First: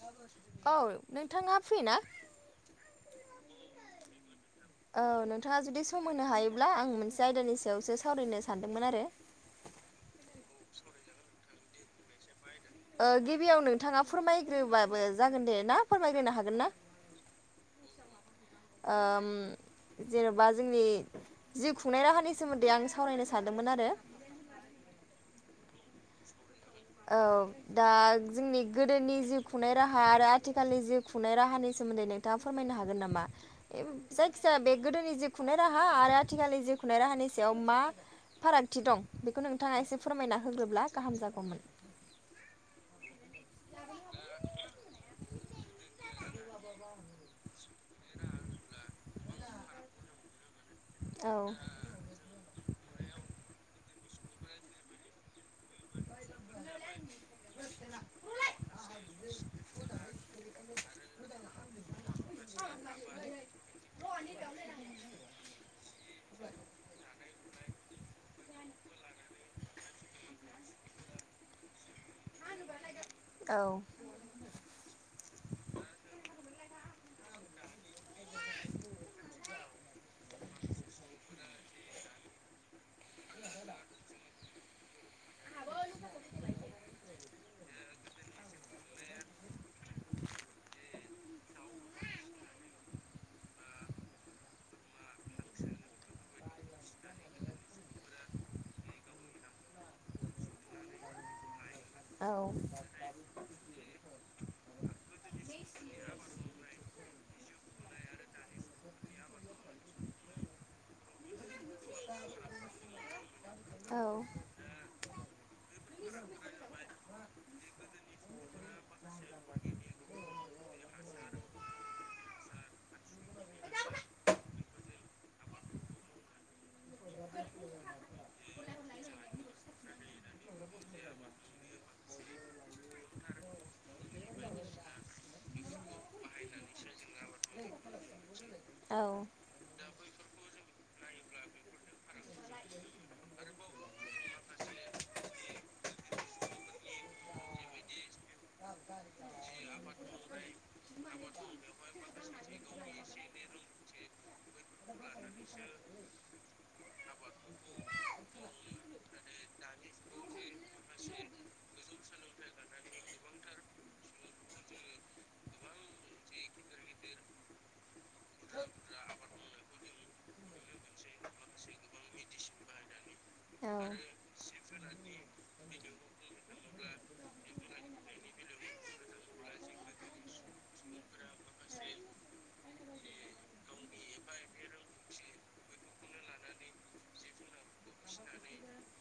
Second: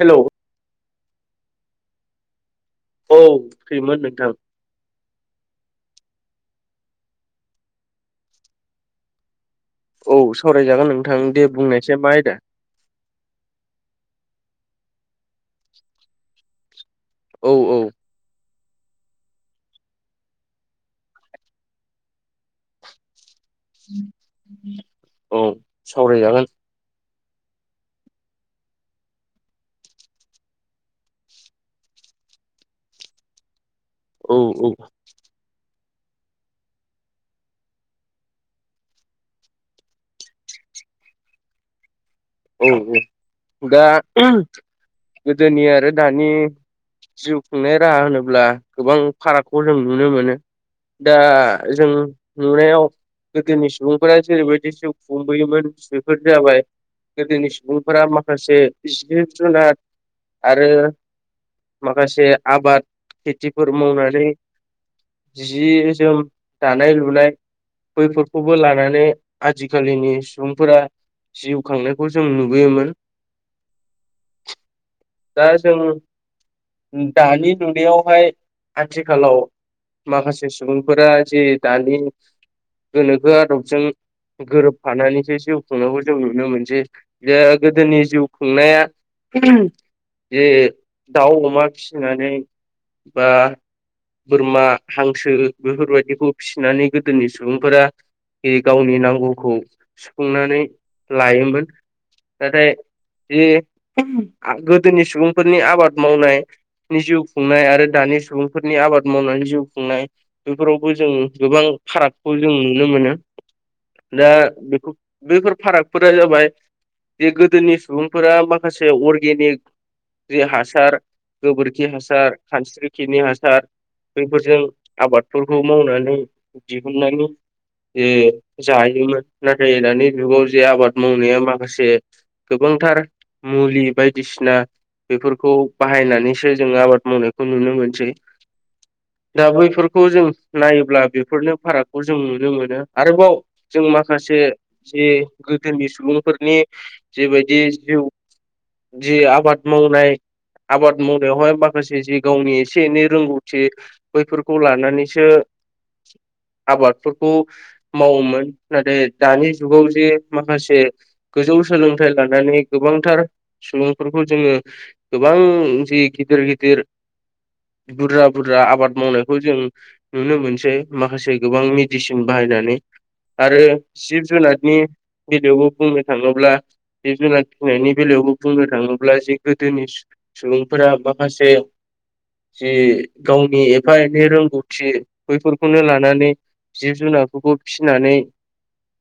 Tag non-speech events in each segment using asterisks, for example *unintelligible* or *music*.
Hello औ नोंथाङा फ्रि ना औ फ्रिमोन नोंथां औ नोंथाङा जुदि सम होनो हायोब्ला आं मोनसे आयदानि सायावसो सावरायनो सानदोंमोन आरो औ सावरायजागोन नोंथां दे बुंनायसाय मा आयदा ओ गिबियाव नोंथाङा फोरमायग्रोबाबो जागोन दे ना फोरमायग्रोनो हागोन ना औ औ ओम जेनबा जोंनि जिउ खुंनाय राहानि सोमोन्दै आं सावरायनो सा सानदोंमोन आरो औ सावरायजागोन औ दा जोंनि गोदोनि जिउ खुंनाय राहा आरो आथिखालनि जिउ खुंनाय राहानि सोमोन्दै नों थाङा फोरमायनो हागोन नामा औ जायखिया औ बे गोदोनि जिउ खुंनाय राहा आरो आथिखाल जिउ खुनाय राहानि सायाव मा फारागथि दं बेखौ नोंथाङा एसे फोरमायना होग्रोब्ला गाहाम जागौमोन औ औ दा गोदोनि आरो दानि जिउ खुंनाय राहा होनोब्ला गोबां फारागखौ जों नुनो मोनो दा औ जों नुनायाव गोदोनि सुबुंफोरा जेरैबायदि जिउ खुंबोयोमोन बेफोर जाबाय *unintelligible* गोदोनि सुबुंफोरा माखासे जिब जुनार आरो माखासे आबाद खेथिफोर मावनानै जि जोम दानाय लु नाय बैफोरखौबो लानानै आजिखालिनि सुबुंफोरा जिउ खांनो खौ जों नुबोयोमोन। औ दा जों दानि नुनायावहाय आथिखालाव माखासे सुबुंफोरा जे दानि गोनोखो आदबजों गोरोबफानानै बे जिउ खुंनायखौ जों नुनो मोनसै दा गोदोनि जिउ खुंनाया जे दाउ अमा फिसिनानै बा बोरमा हांसो बेफोरबायदिखौ फिसिनानै गोदोनि सुबुंफोरा बे गावनि नांगौखौ सुफुंनानै लायोमोन औ नाथाय जे आगो दोनि सुबुंफोरनि आबाद मावनाय नि जिउ खुंनाय आरो दानि सुबुंफोरनि आबाद मावनानै जिउ खुंनाय बेफोरावबो जों गोबां फारागखौ जों नुनो मोनो दा बेखौ बैफोर फारागफोरा जाबाय जे गोदोनि सुबुंफोरा माखासे अरगेनिक जि हासार गोबोरखि हासार खानस्रिखिनि हासार बेफोरजों आबादफोरखौ मावनानै दिहुननायनि जे जायोमोन नाथाय दानि जुगाव जे आबाद मावनाया माखासे गोबांथार मुलि बायदिसिना बेफोरखौ बाहायनानैसो जों आबाद मावनायखौ नुनो मोनसै। औ दा बैफोरखौ जों नायोब्ला बेफोरनो फारागखौ जों नुनो मोनो आरोबाव जों माखासे जि गोदोनि सुबुंफोरनि जिबायदि जिउ जि आबाद मावनाय आबाद मावनायावहाय माखासे जि गावनि एसे एनै रोंगौथि बैफोरखौ लानानैसो आबादफोरखौ मावोमोन नाथाय दानि जुगाव जे माखासे गोजौ सोलोंथाइ लानानै गोबांथार सुबुंफोरखौ जोङो गोबां जि गिदिर गिदिर बुरजा बुरजा आबाद मावनायखौ जों नुनो मोनसै माखासे गोबां मेडिसिन बाहायनानै आरो औ जिब जुनारनि बेलायावबो बुंनो थाङोब्ला जिब जुनार फिनायनि बेलायावबो बुंनो थाङोब्ला जि गोदोनि सुबुंफोरा माखासे जि गावनि एफा एनै रोंगौथि बैफोरखौनो लानानै जिब जुनारफोरखौ फिनानै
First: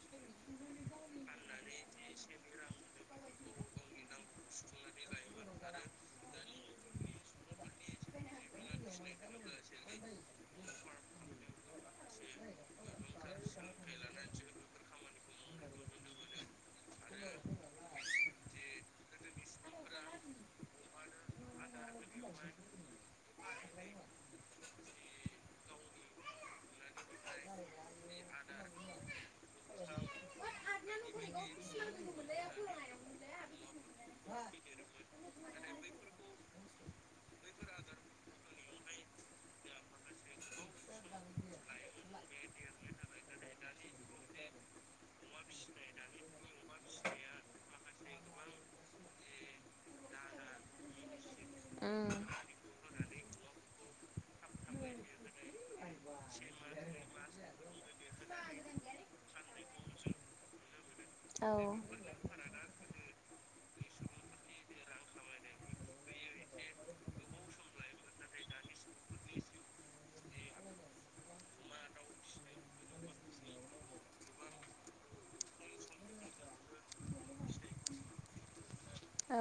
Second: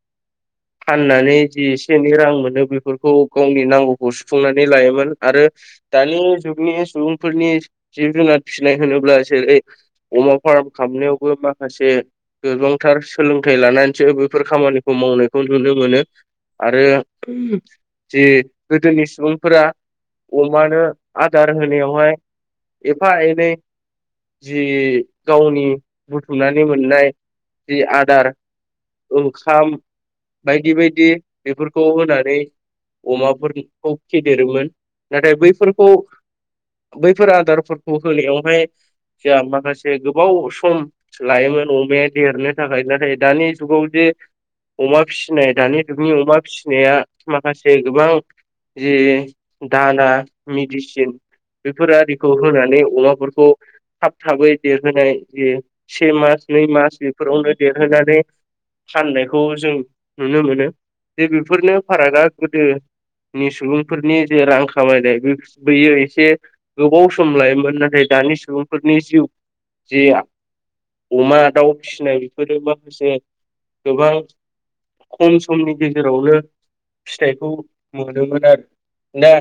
*inaudible* फाननानै जि एसे एनै रां मोनो बेफोरखौ गावनि नांगौखौ सुफुंनानै लायोमोन। आरो दानि जुगनि सुबुंफोरनि जिब जुनार फिसिनाय होनोब्ला जेरै अमा फार्म खालामनायावबो माखासे गोबां थार सोलोंथाइ लानानैसो बेफोर खामानिखौ मावनायखौ नुनो मोनो। आरो जि गोदोनि सुबुंफोरा अमानो आदार होनायावहाय एफा एनै जि गावनि बुथुमनानै मोननाय जि आदार *unintelligible* ओंखाम बायदि बायदि बेफोरखौ होनानै अमाफोरखौ फेदेरोमोन। नाथाय बैफोरखौ बैफोर आदारफोरखौ होनायावहाय जोहा माखासे गोबाव सम लायोमोन अमाया देरनो थाखाय नाथाय दानि जुगाव जे अमा फिसिनाय दानि जुगनि अमा फिसिनाया माखासे गोबां जि दाना मेडिसिन बेफोर उम आरिखौ होनानै अमाफोरखौ थाब थाबै देरहोनाय जे से मास नै मास बे फोरावनो देरहोनानै फाननायखौ जों नुनो मोनो। जे बेफोरनो फारागा गोदोनि सुबुंफोरनि जे रां खामायनाय बै बैयो एसे गोबाव सम लायोमोन नाथाय दानि सुबुंफोरनि जिउ जिया अमा दाउ फिसिनाय बेफोरो माखासे गोबां खम समनि गेजेरावनो फिथाइखौ मोनोमोन आरो। दा औ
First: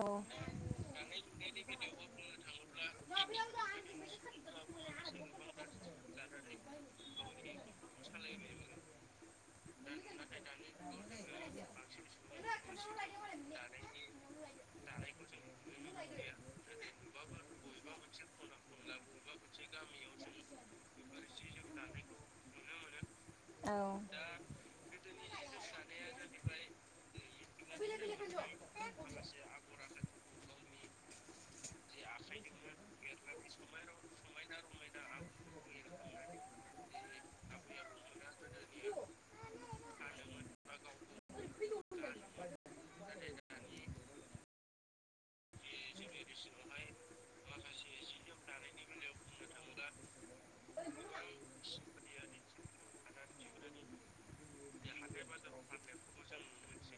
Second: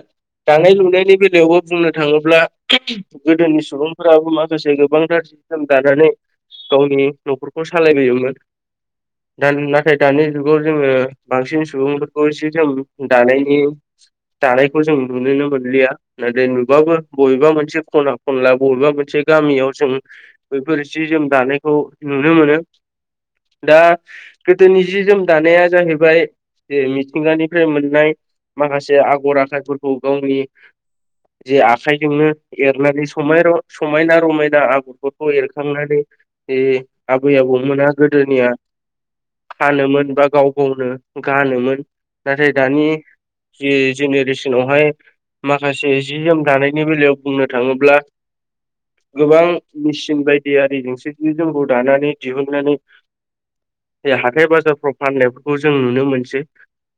दानाय लुनायनि बेलायावबो बुंनो थाङोब्ला गोदोनि सुबुंफोराबो माखासे जे गोबां गारजि जि जोम दानानै गावनि नखरखौ सालायबोयोमोन। दा नाथाय दानि जुगाव जोङो बांसिन सुबुंफोरखौ एसे जोम दानायनि दानायखौ जों नुुनोनो मोनलिया। नाथाय नुबाबो बबेबा मोनसे खना खनला बबेबा मोनसे गामियाव जों बैफोर जि जोम दानायखौ नुनो मोनो दा औ बे दिनै जि जोम दानाया जाहैबाय मिथिंगानिफ्राय मोननाय माखासे आ बर'आखाइफोरखौ गावनि *inaudible* जे आखाइजोंनो एरनानै समाय र समायना रमायना आगरफोरखौ एरखांनानै बे आबै आबौ मोना गोदोनिया फानोमोन बा गाव गावनो गानोमोन नाथाय दानि जि जेनेरेसनावहाय माखासे जि जोम दानायनि बेलायाव बुंनो थाङोब्ला गोबां मेचिन बायदि आरिजोंसो जि जोमखौ दानानै दिहुननानै बे हाथाय बाजारफ्राव फाननायफोरखौ जों नुनो मोनसै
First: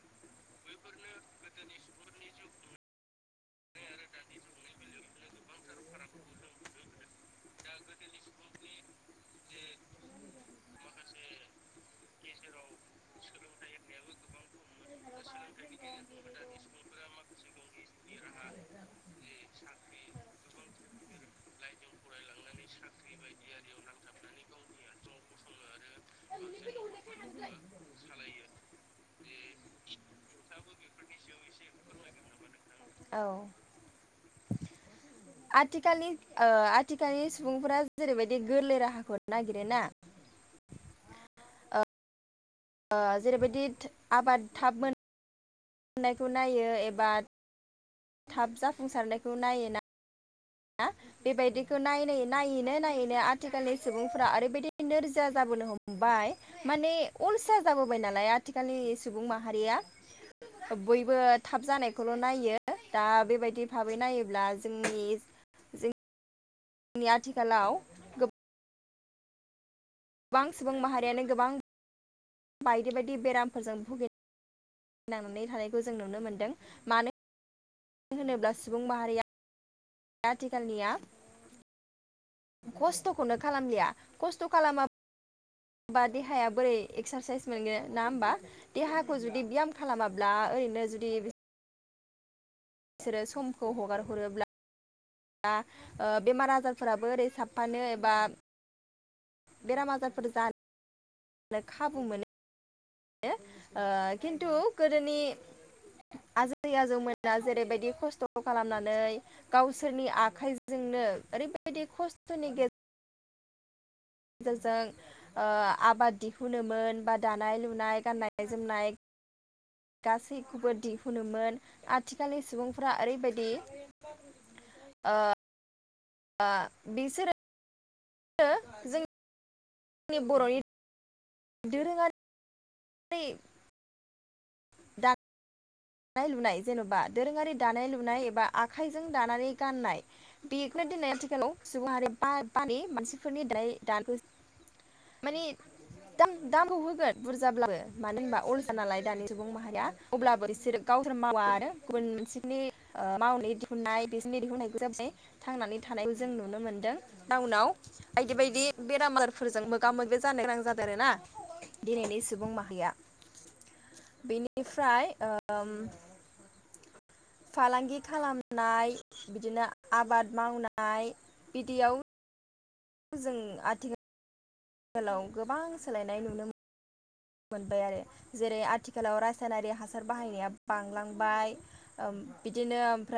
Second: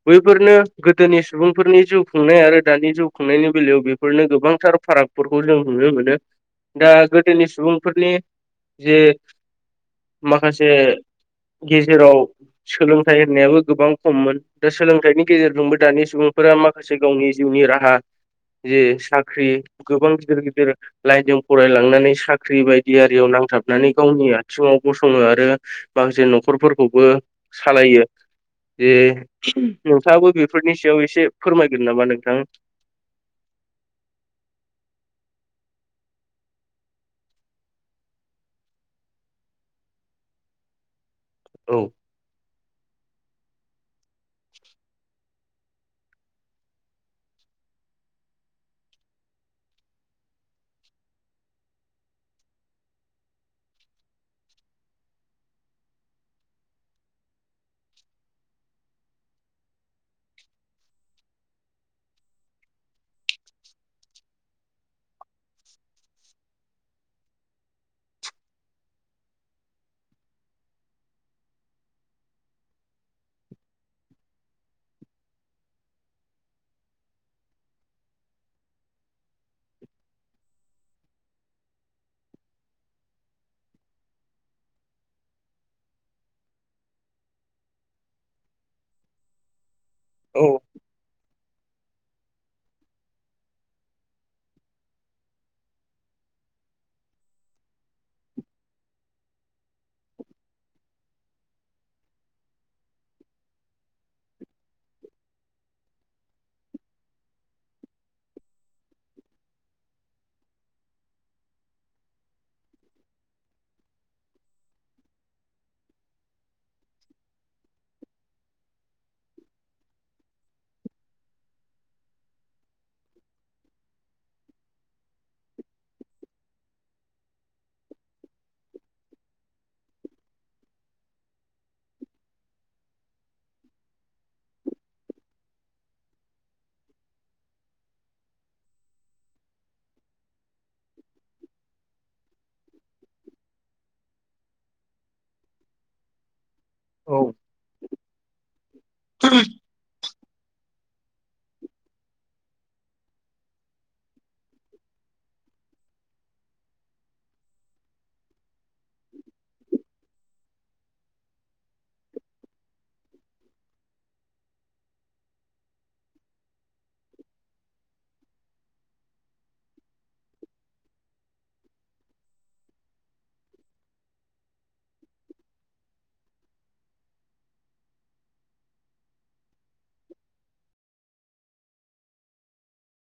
बैफोरनो गोदोनि सुबुं फोरनि जिउ खुंनाय आरो दानि जिउ खुंनायनि बेलायाव बेफोरनो गोबांथार फारागफोरखौ जों नुनो मोनो। दा गोदोनि सुबुंफोरनि जे माखासे गेजेराव सोलोंथाइ होनायाबो गोबां खममोन दा सोलों थाइनि गेजेरजोंबो दानि सुबुं माखासे गावनि जिउनि राहा जे साख्रि गोबां गिदिर गिदिर लाइनजों फरायलांनानै साख्रि बायदि आरियाव नांथाबनानै गावनि आथिङाव गसङो आरो माखासे नखरफोरखौबो सालायो‌। बे नोंथाङाबो बेफोरनि सायाव एसे फोरमायगोन नामा नोंथां? औ आथिखालनि ओ आथिखालनि सुबुंफोरा जेरैबायदि गोरलै राहाखौ नागिरो ना औ ओ जेरैबायदि आबाद थाब मोन नायखौ नायो एबा थाब जाफुंसारनायखौ नायोना ना बेबायदिखौ नायै नायैनो नायैनो आथिखालनि सुबुंफ्रा ओरैबायदि नोरजिया जाबोनो हमबाय माने अलसि जाबोबाय नालाय आथिखालनि सुबुं माहारिया बयबो थाब जानायखौल' नायो दा बेबायदि भाबै नायोब्ला जोंनि जों जोंनि आथिखालाव गोबां सुबुं माहारियानो गोबां बायदि बायदि बेरामफोरजों भुगि नांनानै थानायखौ जों नुनो मोनदों मानो मानो होनोब्ला सुबुं माहारिया आथिखालनिया खस्थ'खौनो खालामलिया खस्थ' खालामा। बा देहाया बोरै एक्सारसाइस मोनगोन ना होमबा देहाखौ जुदि बियाम खालामाबा ब्ला औ ओरैनो जुदि बिसोरो समखौ हगार हरोब्ला दा ओ बेमार आजारफोराबो ओरै साबफानो एबा बेराम आजारफोर जानो खाबु मोनो। खिन्थु गोदोनि आजै आजौमोना जेरैबायदि खस्थ' खालामनानै गावसोरनि आखाइजोंनो ओरैबायदि खस्थ'नि गे जेरजों ओ आबाद दिहुनोमोन बा दानाय लुनाय गान्नाय जोमनाय गासैखौबो दिहुनोमोन आथिखालनि सुबुंफोरा ओरैबायदि ओ ओ बेसोरो ओ जों नि बर'नि दोरोङारि रि दा दानाय लुनाय जेन'बा दोरोङारि दानाय लुनाय एबा आखाइजों दानानै गाननाय बेखौनो दिनै आथिखालाव सुबुं हारि बा बारि मानसिफोरनि दायो दानिखौ माने दाम दामखौ होगोन औ बुरजाब्लाबो। मानो होनबा अलसिया नालाय दानि सुबुं माहारिया अब्लाबो इसोर गावसोर मावा आरो गुबुन मोनसेनि मावनानै दिहुननाय बिसिनि दिहुननायखौ जाबाय थांनानै थानायखौ जों नुनो मोनदों टाउनाव। बायदि बायदि बेराम आजारफोरजों मोगा मोगि जानो गोनां जादों आरोना। दिनैनि सुबुं माहारिया बेनिफ्राय ओ उम फालांगि खालामनाय बिदिनो आबाद मावनाय बिदियाव जों आथिखाल लाव गोबां सोलायनाय नुनो मोनबाय आरो जेरै आथिखालाव रासायनारि हासार बाहायनाया बांलांबाय बिदिनो ओमफ्राय